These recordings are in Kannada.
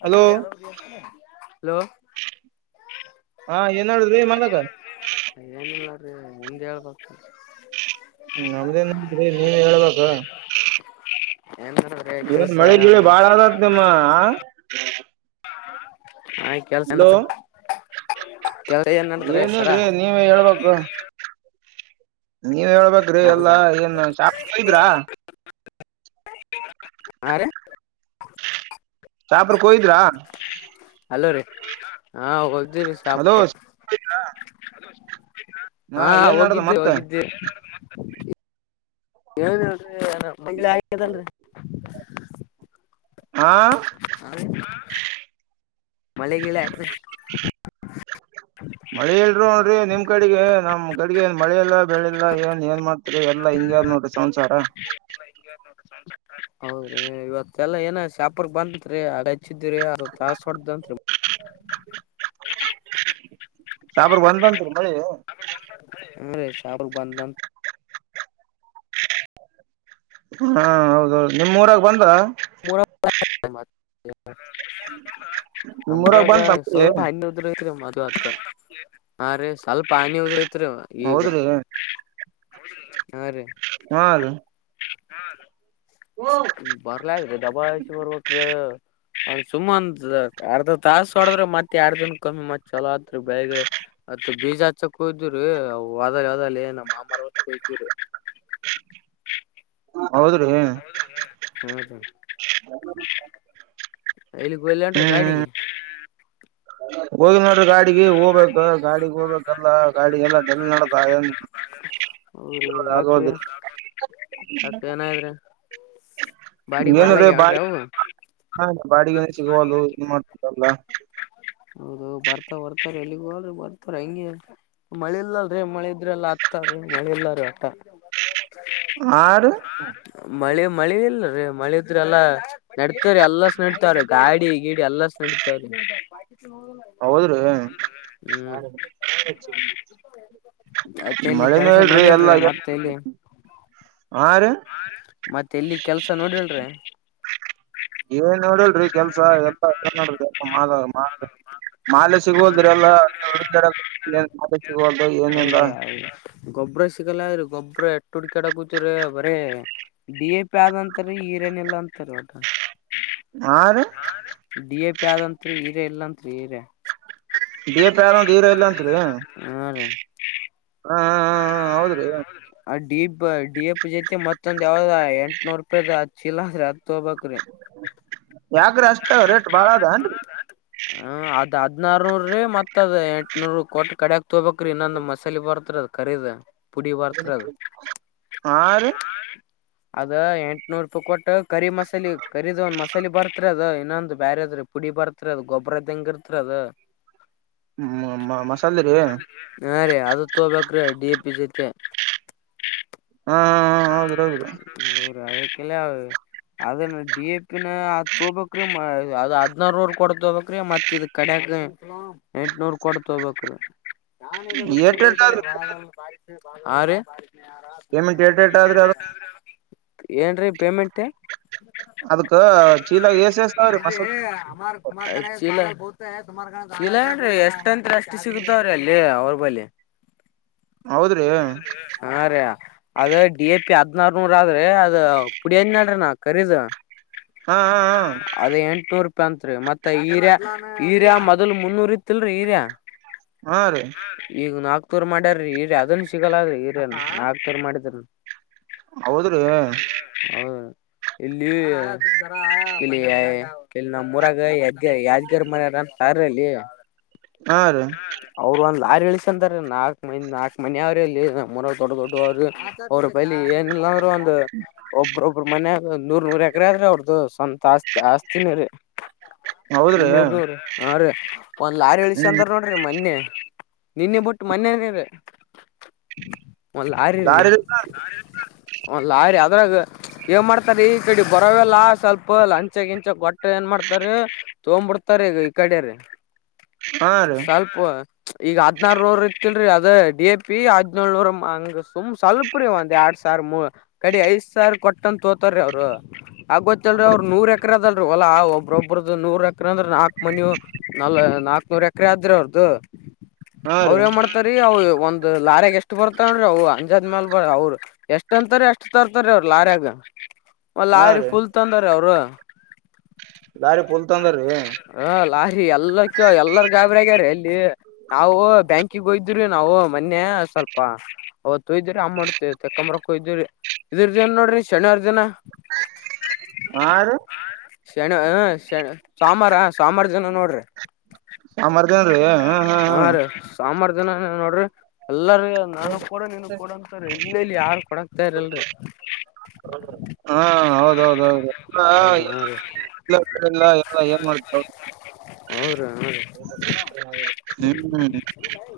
ಹಲೋ ಅ ಹಲೋ ಹಾ ಏನು ಏನಿಲ್ಲಾರಿ ನಿಮ್ದ್ ಹೇಳ್ಬೇಕು ಹ್ಮ ನಮ್ದೇನ್ರೀ ನೀವೆ ಹೇಳ್ಬೇಕ ಏನ್ ನಡದ್ರಿ ಏನ್ ಕೆಲ್ಸ ಮಳೆಗಿಲೆ ಬಾಳ ಆದತ್ ನಿಮ್ಮ ಆಯ್ತ್ ಕೆಲ್ಸ ಹಲೋ ಕೆಲಸ ಏನ್ ಅಂದ್ರಿ ಸರ್ ಏನಿಲ್ರಿ ನೀವೇ ಹೇಳ್ಬೇಕು ನೀವ್ ಹೇಳ್ಬೇಕ್ರಿ ಎಲ್ಲಾ ಏನ್ ಶಾಪಿಂಗ್ ಹೋಗಿದ್ರಾ ಹರೀ ಶಪುರಕ್ ಹೋಗಿದ್ರಾ ಹಲೋ ರೀ ಹಾ ಹೋಗ್ದಿರೀ ಹಲೋ ಶಾಪಕ್ಕೆ ಹಾ ಏನ್ ನಡದ ಹೋಗಿದ್ವಿ ಮತ್ತ ಹೋಗಿದ್ವಿ. [unintelligible] ಹಾ, [inaudible] [unintelligible] ಮಳೆ ಇಲ್ರೂ ನೋಡ್ರಿ ನಿಮ್ ಕಡೆಗೆ ನಮ್ ಕಡಗೆ ಏನ್ ಮಳೆ ಇಲ್ಲಾ ಬೆಳೆಲ್ಲ ಏನ್ ಏನ್ ಮಾಡ್ತ ಎಲ್ ಹಿಂಗೇ ಆದ ನೋಡ್ರಿ ಸಂಸಾರ. [unintelligible] [unintelligible] ಶಾಪುರ ಬಂದತ್ರಿ ಮಳಿ. ಹ್ಮ್ ರಿ ಶಾಪುರ ಬಂದ್ದಂತ್. ಹಾ ಹೌದೌದು ನಿಮ್ ಊರಾಗ ಬಂದದ [unintelligible] ನಿಮ್ ನಮ್ಮ ಊರಾಗ ಬಂತ ಮಳಿ ಸ್ವಲ್ಪ ಹನಿ ಉದ್ರ ಐತ್ರಿ. ಇವತ್ತ ಹ ರೀ ಸ್ವಲ್ಪ ಹಾನಿ ಊದ್ರಐತ್ರಿ ಈಗ. ಹೌದ್ರಿ ಹ್ಮ್ ರೀ [unintelligible] ಹ ಬರ್ಲಾದ್ರೀ ದಬಾಯಸಿ ಬರ್ಬೇಕ್ರ. ಅವ ಸುಮ ಒಂದ ಅರ್ಧ ತಾಸ ಹೊಡದ್ರ ಮತ್ತೆ ಎಡ ದಿನಕೂಮ್ಮಿ ಮತ್ ಚಲೋ ಆತ್ ಬೆಳಿ ಗಿಳಿ. [unintelligible] [inaudible] ಹೌದ್ರೀ. ಹ್ಮ್ [inaudible] ಎಲ್ಲಿಗೂಲ್ಲನ್ರಿ ಗಾಡಿಗಿ. ಹೋಗಿ ನೋಡ್ರಿ ಗಾಡಿಗೆ ಹೋಗ್ಬೇಕ ಗಾಡಿಗೆ ಹೋಗ್ಬೇಕಲ್ಲಾ ಗಾಡಿಗೆಲ್ಲ ಡಲ್ ನಡದಾದ. ಹೌದ್ರೀ ಯಾಕ್ರಿ ಯಾಕ್ ಏನ್ ಆಗ್ಯಾದ್ರಿ. [unintelligible] ಬಾಡಿಗೆ ಎನ್ ಸಿಗುವಲ್ವು ಏನ್ ಮಾಡ್ತಿರಿ ಎಲ್ಲಾ. ಹೌದ ಬರ್ತಾರ್ ಬರ್ತ ಎಲ್ಲಿಗಿ ಹೊಲರಿ ಬರ್ತಾರ್ ಹಂಗೆ ಮಳೆ ಇಲ್ಲಲ್ರೀ ಮಳೆ ಇದ್ರೆಲ್ ತಾರ್ ಮಳಿ ಇಲ್ಲಾರಿ ಒಟ್ಟ. ಹಾರಿ. ಮಳಿದ್ರ ಅಲ್ಲಾ ನಡ್ತರಿ ಎಲ್ಲಾಸ್ ನಡಿತ್ವರಿ ಗಾಡಿ ಗೀಡಿ ಎಲ್ಲಾಸ್ ನಡೀತ್ವರಿ. ಹೌದ್ರೀ ಹ್ಮ್ ಮತ್ತೆ ಎಲ್ಲಿ ಮಳೆನೆ ಕೆಲ್ಸ ಇಲ್ರೀ ನೋಡಿಲ್ರಿ ಎಲ್ಲಾ ಮತ್ತೆ ಎಲ್ಲಿ ಹಾ ರೀ ಮತ್ತೆ ಎಲ್ಲಿ ಕೆಲ್ಸ ನೋಡಿಲ್ರೀ. ಏನ್ ನೋಡಿಲ್ರಿ ಕೆಲ್ಸ ಎಲ್ಲ ನೋಡ್ರಿ ಕೆಲ್ಸ ಮಾ ಮಾಲ್ ಮಾ ಮಾಲೆ ಸಿಗುವದ್ರಿ ಅವ್ರಿ [unintelligible] ಎಹುಡುಕ್ಯಡತಿವಿರಿ ಬರಿ ಬೀಪಿ ಆದ ಅಂತ ರಿಏನ್ ಇಲ್ಲ ಅಂತರಿ. ಹಾರಿ. ಉಪ್ಪಿ ಆದಂತ್ರಿ ನೀರೆ ಇಲ್ಲತ್ರಿೀ ಈರೇ ಹಾ ರೀ [unintelligible] ಹೌದ್ರಿ [unintelligible] ಡಿ ಎಪ್ ಜತೆ ಮತ್ತೊಂದ್ ಯಾವ್ದ ಎಂಟ್ನೂರ್ ರೂಪಾಯಿ ದ್ ಹ ಚೀಲಾ ಹ ತೊಗೋಬೇಕ್ ರೀ ಯಾಕ್ರಿ ಅಷ್ಟ ರೇಟ್ ಬಾಳ ಅದ ಅನ್ರೀ ಹದ್ನಾರ್ ನೂರ್ ರೀ ಮತ್ ಅದ್ ಎಂಟ್ನೂರ್ ಕೊಟ್ಟ ಕಡಿಯಕ್ ತಗೋಬೇಕ್ರೀ ಇನ್ನೊಂದು ಮಸಾಲೆ ಬರ್ತಾದ್ ಅದ್ ಕರೀದಾ ಹಾ ರೀ. ಅದ ಎಂಟನೂರ್ ರೂಪಾಯ್ ಕೊಟ್ಟ್ ಕರಿ ಮಸಾಲೆ ಕರೀದ್ ಒಂದ್ ಮಸಾಲೆ ಬರ್ತ್ ಇತ್ರ ಅದು ಇನ್ನೊಂದು ಬೇರೆದ್ರೆ ಪುಡಿ ಬರ್ತ್ ಅದು ಗೊಬ್ಬರದ ಹೆಂಗ ಇರ್ತ್ರಿ ಅದು ಮಸಾಲೆ ರೀ ಹಾ ರೀ ಅದು ತಗೋಬೇಕ್ರೀ ಡಿ ಪಿ ಜೊತೆ. ಹಾ ಹೌದ್ರಿ ಹೌದ್ರಿ [unintelligible] ಅದನ್ನ ಡಿ ಎ ಪಿ ನ ತೊಬಬೇಕ್ರೀ ಮ ಅದ್ ಹದ್ನಾರ ನೂರ್ ಕೊಡ್ ತೊಗೊಬೇಕ್ರೀ ಮತ್ತ್ ಇದ್ ಕಡೆ [unintelligible] ಅದ ಎಂಟನೂರ್ ಕೊಡ್ತೋಬೇಕ್ರೀ [inaudible] ಏಟ್ ಏಟ್ ಆದ್ರಿ ಪೇಮೆಂಟ್ [unintelligible] [inaudible] ಏಟ್ ಏಟ್ ಆದ್ರಿ ಅದ ಏನ್ರೀ ಪೇಮೆಂಟ್ [inaudible] ಅದಕ್ಕೆ [inaudible] [unintelligible] ಚೀಲ ಏನ್ರಿ ಎಷ್ಟಂತ್ ಅಷ್ಟು ಸಿಗತಾವ್ರಿ ಅಲ್ಲಿ ಅವ್ರ ಬಲಿ [inaudible] ಹೌದ್ರಿ ಹೌದ್ ರೀ ಹಾ ರಿ [inaudible] ಅದೆ ಡಿ ಎ ಪಿ ಹದ್ನಾರ್ ನೂರ್ ಆದ್ರೇ ಅದು ಪುಡಿ ಹೇಳಿದ್ ನ ಅದೆ ಕರೀದು [inaudible] ಹಾ ಹಾ ಹಾ [unintelligible] ಅಂತ್ರಿ ಮತ್ತೆ ಹೀರ್ಯ ಹೀರ್ಯ ಮೊದಲ್ ಮುನ್ನೂರ್ ಇತ್ತಿಲ್ರಿ ಹೀರ್ಯ ಹಾ ರೀ ಈಗ ನಾಕ್ ತೂರ್ ಮಾಡ್ಯಾರೀ ಹೀರ್ಯ ಅದನ್ ಸಿಗಲ್ಲದ್ರಿ ಹರನ ನಾಲ್ಕ್ ತೂರ್ ಮಾಡಿದ್ [unintelligible] ಹೌದ್ರೀ ಇಲ್ಲಿ ಇಲ್ಲಿ ನಮ್ಮ್ ಊರಾಗ ಯಾದ್ಗ ಯಾದ್ಗರಿ ಮನೆರಾ ಸಾರಲ್ಲಿ ಹಾ ರೀ ಅವ್ರ್ ಒಂದ್ ಲಾರಿ ಗಳಿಸ ಅಂದಾರ ನಾಕ್ ಮ ನಾಲ್ಕ್ ಮಿ ಅವ್ರರು ಇಲ್ಲಿ ನಮ್ಮನ್ ದೊಡ್ಡ ದೊಡ್ಡ ಅವ್ರರು ಅವ್ರ್ ಪೈಲಿ ಏನಿಲ್ಲ ಅಂದ್ರೂ ಒಂದು ಒಬ್ ಒಬ್ರು ಮನೆಗ್ ನೂರ್ ನೂರ್ ಎಕರೆ ಆದ್ರೆ ಅವ್ರ್ ದು ಸ್ವಂತ ಆಸ್ತಿ ಆಸ್ತೀನೆ ರೀ [inaudible] ಹೌದ್ರಿ ನೂರ್ ನೂರ್ ಹಾರೀ ಒಂದ್ ಲಾರಿ ಹ್ಮ್ ಇಳ್ಸಂದ್ರ್ ನೋಡ್ರಿ ಮೊನ್ನೆ ನಿನ್ನೆ ಬಿಟ್ಟು ಮೊನ್ನೆನೆರೆ ಒಂದ್ ಲಾರಿ ರೀ [inaudible] [unintelligible] ಲಾರಿ ಅದ್ರಾಗ ಏನ್ ಮಾಡ್ತಾರಿ ಈ ಕಡೆ ಬರೋವೆಲ್ಲ ಸ್ವಲ್ಪ ಲಂಚ ಗಿಂಚ ಕೊಟ್ರೆ ಏನ್ ಮಾಡ್ [inaudible] ಮಾಡ್ತಾರೆ ತಗೋಂಡ್ ಬಿಡ್ತಾರೆ ಈಗ ಈ ಕಡೆರ್ ಹಾ ರೀ ಸ್ವಲ್ಪ [inaudible] ಈಗ ಹದ್ನಾರ್ ನೂರ್ ಇತತ್ತಿಲ್ರೀ ಅದೇ ಡಿ ಎ ಪಿ ಹದ್ನೆಳ್ನೂರ್ ಹಂಗ ಸುಮ್ ಸ್ವಲ್ಪ್ [inaudible] ್ರೀ ಒಂದ್ ಎರಡ್ ಸಾವಿ ಮೂ ಕಡೆ ಐದ್ ಸಾವಿ ಕೊಟ್ಟನ್ ತೋತಾರೀ ಅವರು ಆಗೋತ್ತಲ್ರೀ ಅವರು ನೂರ ಎಕರ ಒಲಾ ಒಬ್ಬ್ರೊಬ್ಬ್ರದು ನೂರ್ ಎಕರೆ ಅಂದ್ರೆ ನಾಕಕ್ ಮನವು ನ ನಾಕ್ ನೂರ್ ಎಕರೆ ಆದ್ರೆ ಅವ್ರದು ಹಾ [inaudible] ಅವ್ರ ರೀ ನ್ ಮಾಡ್ತಾರೀ ಅವ ಒಂದ್ ಲಾರಾಗ ಎಷ್ಟು ಬರ್ತಾವನ್ೀ ಅವು ಅಂಜಾದ ಮೇಾಲ ಅವರು ಎಷ್ಟ ಅಂತಾರ ಎಷ್ಟ ತರ್ತಾರೆ ಅವ್ರ ಲಾರ್ಯಾಗ ಮ ಹಾ ಲಾರಿೀ ರೀ ಫುಲ್ ತಂದಾರ ಅವರು ಲ [inaudible] ಲಾರಿ ಪುಲ್ ತಂದರಿ [unintelligible] ಎಲ್ಲಕ್ಕ ಎಲ್ಲರ ಗಾಬರಿ ಆಗ್ಯಾರ ಅಲ್ಲಿ ನಾವು ಬ್ಯಾಂಕಿಗೆ ಹೋ್ದ್ರೀ ನಾವು ಮೊನ್ನೆ ಸ್ವಲ್ಪತ್ತು ಇ ಆಾಮ್ ಮಾಡ್ತೇವಿ ತಕೊಂಬ್ರಕ್ಕೊ ಇದ್ರರಿ ಇದಿರ್ ದನ್ ನೋಡ್ರಿ ಶನಿವಾರ ದಿನ [unintelligible] ಹ [inaudible] ಶಣ ಹ ಶ ಸಂಬಾರ ಸಂಬಾರ ಜನ ನೋಡ್ರಿ ಹಾ ರೀ ಸಾಂಬಾರ ದನ ನೋಡ್ರಿ ಎಲ್ಲಾರ ನಾನು ಕೂಡ ನೀಿನ ಕೊಡ ಅಂತಾರ ಇಲ್ಲ ಇಲ್ಲಿ ಯಾರು ಕೊಡಕ್ತ ಇರಲ್ರಿ [inaudible] ಹಾ ಹೌದೌದೌದು [inaudible] ಅವ್ರ ಹ್ರೀ ಇಲ್ಲಲ್ಲ ಎಲ್ಲ ಏನ್ ಮಾಡತು [unintelligible] ಹೌದ ರೀ ಹೌ ರೀ [inaudible] ಹ್ಮ್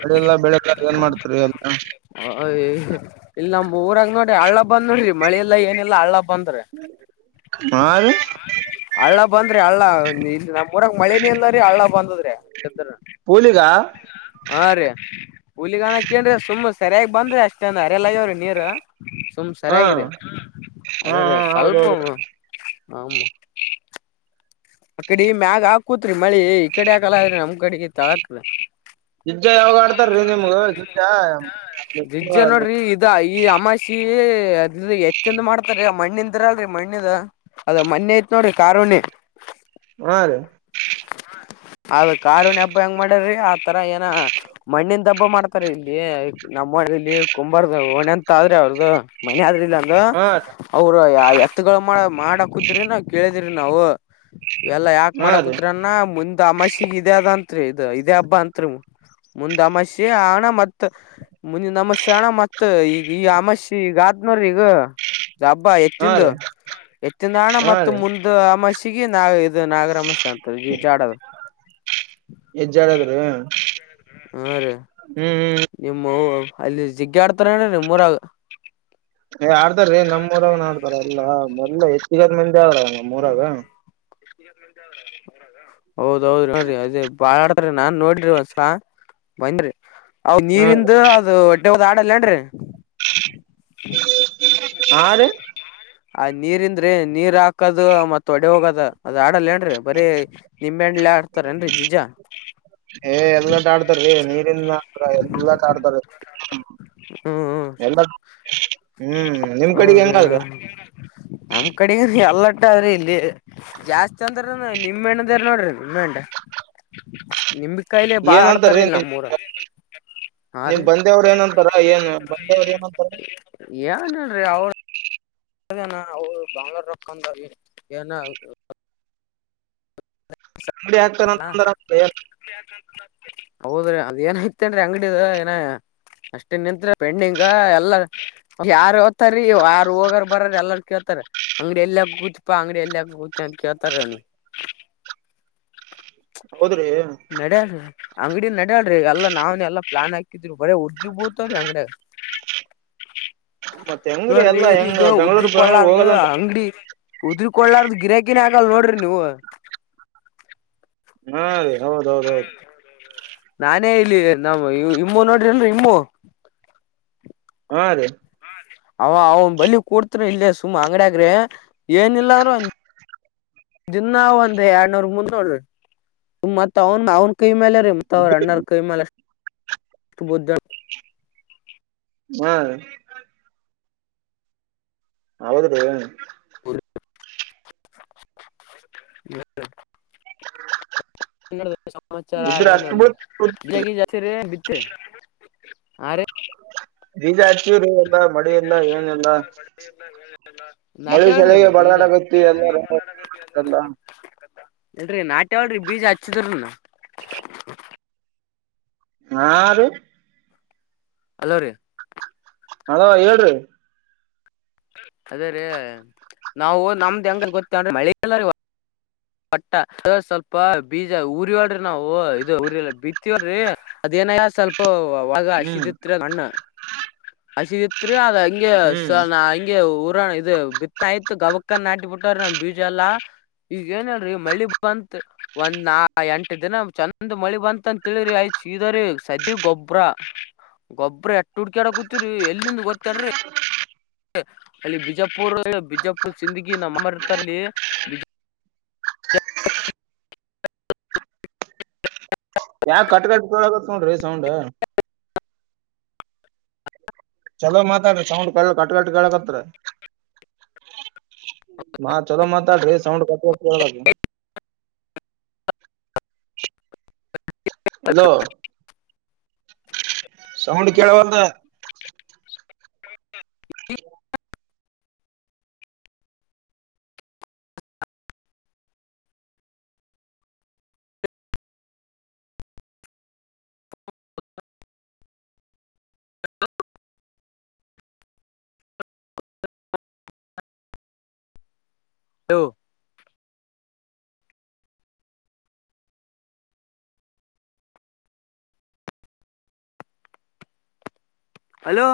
ಮಳೆ ಎಲ್ಲ ಬೆಳಕ ಏನ್ ಮಾಡ್ತಾರೆ ಎಲ್ಲ [inaudible] ಇಲ್ಲ ನಮ್ಮ್ ಊರಾಗ ನೋಡಿ ಹಳ್ಳ ಬಂದ್ ನೋಡ್ರಿ ಮಳಿೆಲ್ಲ ಏನಿಲ್ಲಲ್ಲ ಹಳ್ಳ ಬ [inaudible] ಹ ಹಳ್ಳ ಬಂದ್ರಿ ಹಳ್ಳ ಇ ನಮ್ ಊರಕ್ ಮಳೆ ನೀಲ್ದ್ರೀ ಹಳ್ಳ ಬಂದದ್ರಿ ಎ [inaudible] ಕೂಲಿಗ ಹಾ ರೀ ಹುಲಿಗನ ಕೇೇಳ್ರೆ ಸುಮ್ಮ್ ಸರಿಯಾಗಿ ಬಂದ್ರಿ ಅಷ್ಟ ಅಂದ ಅರಿಲ್ಲಯ್ಯವ್ರಿ ನೀರ್ ಸುಮ್ ಹಾ ಸರಿಯಾಗಿರಿ ಹಾ ಹಾ ಅದ್ರ ಸ್ವಲ್ಪ ಹೌದೌದು ಹಮ್ಮ [unintelligible] ಅ ಕಡೆ ಈ ಮ್ಯಾಗ ಹಾಕೂತ್ರಿ ಮಳಿ ಈ ಕಡೆ ಹಾಕಲ್ಲ ಅ್ರಿ ನಮ್ ಕಡೆಗೆ ತಾಳಾಕ್್ರ ಗಿಜ್ಜ ಯಾವಾಗ ಆಡ್ತಾರೀ ನಿಮ್ಗ [unintelligible] ಗಿಜ್ಜ ದಿಜ್ಜಾ ನೋಡ್ರಿ ಇದ ಈ ಅಮಾಷಿ [unintelligible] ಅದ ಹೆಚ್ಚಂದ ಮಾಡ್ತಾರೀ ಮಣ್ಣಿಂದಿರಲ್ರಿ ಮಣ್ಣಿದ ಅದ ಮಣ್ಣಿ ಐತ್ ನೋಡ್ರಿ ಕಾರಾಣಿ. ಹಾರಿ. ಅದ ಕಾರಿನ ಹಬ್ಬ ಹೆಂಗ್ ಮಾಡ್ಯ್ರಿ ಆತರ ಏನ ಮಣ್ಣಿನ ಹಬ್ಬ ಮಾಡ್ತಾರ ಇಲ್ಲಿ. ನಮ್ಮ್ ಮಲ್ಲಿ ಕುಂಬಾರ್ದ ಓಣ ಅಂತ ಆದ್ರೆ ಅವ್ರದು ಮನ ಆದ್ರೆ. ಇಲ್ಲಂದ ಹಾ ರೀ ಅವ್ರ ಎತ್ಗಳು ಮಾಡ ಮಾಡ ಕೂತರಿನಾ ಕೇಳಿದಿರಿ ನಾವು. ಇ ಎಲ್ಲಾ ಯಾಕ ಹಾ ರೀ ಮಾಡಕೂತ್ರಿನ್ನ ಮುಂದ್ ಅಮಾಷಿಗೆ ಇದೆ ಅದಂತ್ರಿ ಇದ ಇದೇ ಹಬ್ಬಾ ಅಂತ್ರಿ. ಮುಂದ ಅಮಾಷೆ ಹಣ ಮತ್ ಮುಂದಿನ ಅಮಶೆ ಹಣ ಮತ್ ಈಗ ಈ ಅಮಾಶಿ ಈಗ. ಹದನೂರ ಈಗ ಹಬ್ಬಾ ಹಾ ಎತ್ತಂದು ರೀ ಎತ್ತಿಂದ ಹಣ ಹಾ ಮತ್ತ ರೀ ಮುಂದ ಅಮಷಿಗೆ ನಾ. ಇದು ನಾಗರಮೇಶ ಅಂತ ಜಾಡದ. ಹೆಜ್ಜೆ ಆಡದ್ರಿ ಹ್ಮ್ ಹೂ ರೇ ಹ್ಮ್ ನಿಮ್ಮವು. ಅಲ್ಲಿ ಜಿಗ್ಗ ಆಡ್ತಾರ ಏನ್ರಿ ಮೂರಾಗ. ಏ ಆಡ್ತಾ ರೀ ನಮ್ಮೂಊರವ ಆಡ್ತಾರ ಅಲ್ಲ ಎಲ್ಲ ಹೆಚ್ಚಿಗದ ಮಂದಿ ಆದ್ರ. ಮೂರಾಗ. ಹೌದೌದು ಅದೇ ಬಾ. ನಾನ್ ನೋಡ್ರಿ ಒಸ ಬಂದರಿ ಅ ಹ್ಮ ನೀರಿಂದ ಅದು ಒ. ದ ಅದಲ್ಲೇನ್ರಿ ಹ ರೀ ಆ ನೀರ್ಂದ್ರೆ ನೀರ್ ಹಾಕದು ಮತ್ತತ್ ಒಡೆ ಹೋಗದ ಅದು ಆಡಲ್ಲ. ನ್ರಿ ಬರೀ ನಿಂಬೆ ಹಣ್ಲಿ ಆಡ್ತಾರೇಏನ್ರಿ ಜಿಜಾ. ಏ ಎಲ್ಲಾಟ ಆಡ್ತಾರೀ ನೀರಿನ್ ಮಾತ್ರ ಎಲ್ಲಾಟಾಡ್ತಾರ. ಹೂ ಹೂ. ಹ್ಮ್ ನಿಮ್ ಕಡೆಗ್ ಹೌರ ಹೆಂಗಾದ್ರಿ ನಮ ಕಡೆ ಎಲ್ಲ. ಟ್ರಿ ಇಲ್ಲಿ ಜಾಸ್ತಿ ಅಂದ್ರ ನಿಮ್ಮ ಎಣ್ಣದಾರ ನೋಡ್ರಿ ನಿಮ್ಮಣ್ಣ. ನಿಂಬ ಕಾಯಲೆ ಬಾಳ ಏನಂತಾರೀ ಆಡ್ತಾರಲ್ ನಿಮ್ ನಮ್ಮೂರ ಹಾ ನಿಮ್ ರೀ. ಬಂದೇವ್ರ ಏನಂತಾರ ಏನ್ ಬಂದೇವ್ರ ಏನಂತಾರ ಏನ್ ಹೇಳ್ರಿ ಅವ. ಹಾಗ ಅವ ಬಂಗಾರಕ್ಕಂದ ಏನ. ಅಂಗಡಿ ಹಾಕ್ತಾರ ಅಂತಂದ್ರ ಏನ್ ಹೌದ್ರಿ ಅದು ಏನಾಯ್ತು. ಇತ್ತೇನ್ರಿ ಅಂಗಡದು ಏನ. ಅಷ್ಟೇ ನಿಂತ್ ಪೆಂಡಿಂಗ ಎಲ್ಲಾರ ಯಾರ ಓತಾರೀ ಯಾರ ಹೋಗರ್ ಬರ್ರ ಎಲ್ಲಾರ್ ಕೇಳ್ತಾರ. ಅಂಗಡಿ ಎಲ್ಲ ಕೂತ್ಪಾ ಅಂಗಡಿ ಎಲ್ಲ ಕೂತ ಅಂತ ಕೇಳ್ತಾರನಿ. ಹೌದ್ರಿ ನಡ [inaudible] ಅಂಗಡ ನಡ್ಯಾಳರಿ ಎಲ್ಲ ನಾವ್ನ್ ಎಲ್ಲಾ ಪ್ಲಾನ್ ಹಾಕಿದ್ರಿ ಬರ ಉದ್ರಿ ಬೂತವ್ರಿ ಅಂಗಡ. [unintelligible] ಮತ್ ಹೆಂಗ್ರೀ ನೋಡ್ರಿ ಎಲ್ಲಾ ಈಗ ಹೆಂಗ ಬೆಂಗ್ಳೂರ್ ಬೆಂಗ್ಳೂರ್ ಉದ್ರಕೊಳ್ಳಾರ್ದ ಹೋಗಲ್ಲಂತ ಅಂಗಡಿ ಉದ್ರಕೊಳ್ಳಾರ್ದ. ಗಿರಾಕಿ ನೆ ಆಗಲ್ ನೋಡ್ರಿ ನೀವು. ಹಾ ರೀ ಹೌದೌದ ಹೌದು. ನಾನೇ ಇಲ್ಲಿ ನಮ್ಮ್ ಇಮ್ಮೂ ನೋಡ್ರಿ ಅಲ್ರರಿ ಇಮ್ಮು. ಹಾ ರಿ. ಅವ ಅವನ್ ಬಲಿ ಕೂಡ್ತ ಇಲ್ಲ ಸುಮ್ಮ ಅಂಗಡಿಯಗ್ರಿ ಏನಿಲ್ಲಂದ್ರರು ಒ. ದಿನಾ ಒಂದ್ ಎರಡ್ನೂರ್ ಮುಂದೋಳ ಮತ್ ಅವನ್ ಅವನ್. ಕೈ ಮೇಲೆ ರಮಂತವರು ಅಣ್ಣರ್ ಕೈಮೇಲೆ ಬುದ್ಧ. ಹ್ಮ ಹೌದ್ರೀ. [unintelligible] ಸಮಚಾರ ಇದ್ರ ಆಏ ಅಷ್ಟ್ ಬೀಳ್ತ ಜಾತಿ. [inaudible] ಆ ರಿ. [unintelligible] ಹಚಿ ರಿ. [inaudible] ನಾ ಮಳಿ ಕೇಳ್ರಿ ಸಲಿಗೆ ಬೀಜ. ಬಡದಾಡಕತ್ತಿ ಎಲ್ಲಾರ [unintelligible] [unintelligible] ಇಡ್ರಿ ನಾಟ ಹೇಳಳ್ರಿ ಬೀಜ ಹಚ್ಚಿದ್ರ ನ. ಹ. ಹಲೋ ರೀ. ಹಲೋ ಹೇಳ್ರಿ. ಅದೇ ರ ನಾವು ನಮ್ದ ಅಂಗ ಗೊತ್ತೇ್ರ. ಪಟ್ಟ ಸ್ವಲ್ಪ ಬೀಜ ಊರಿಯಳ್ರಿ ನಾವವು ಇದು ಊರಿಲ್ಲ ಬಿತವಳ್ರಿ ಅದ. ನ ಸ್ವಲ್ಪ ಒಾಗ ಹ್ಮ್ ಹಸಿದಿತ್ ಅಣ್ಣ ಹಸಿದಿ. ತ್ರಿ ಅದ್ ಹಂಗೆ ಹ್ಮ್ ಹಗೆ ಊರ ಇ ಬಿತ್ತಯ್ತು ಗವಕ್. ಕ್ಕ ನಾಟಿ ಬಿಟ್ಟ್ರ ನ್ ಬೀಜ ಎಲ್ಲಾ ಈಗ. ಏನ್ ಹೇಳ್ರಿ ಮಳಿ ಬಂತತ್ ಒಂದ್ ನಾ ಎಂಟ ದಿನ ಚಂದ್ ಮಳಿ ಬಂತ ಅಂತ ತಿಳಿಿ ಆಯ್. ಸದ ಗೊಬ್ರ ಗೊಬ್ಬ್ರ ಎಟ್ಟ ಹುಡ್ಕ ಆಡ ಕೂ. ಇಲ್ಲಿಂದ ಗೊತ್ತಾಡ್ರಿ ಅಲ್ಲಿ ಬಿಜಾಪುರ್ ಬಿಜಾು.. ಲ್ ಸಿನ್ದಗಿ ನಮ್ಮರ್ತರಲಿ. ಯಾಕ ಕಟ್ ಕಟ್ಟಗ ನೋೊಂಡ್ರಿ ಸೌಂಡ. [unintelligible] ಚಲೋ ಮಾತಾಡ್ರ ಸೌಂಡ್ ಕ ಕಟ್ ಕಟ್ ಕಳಕತ್. ಮಾ ಚಲೋ ಮತ್ತ ಗ ಸಾೌಂಡ ಕಟ್ಟ. ಹಲೋ. ಸೌಂಡ್ ಕೇಳಬೇಕು. [unintelligible] ಹಲೋ. ಹಲೋ.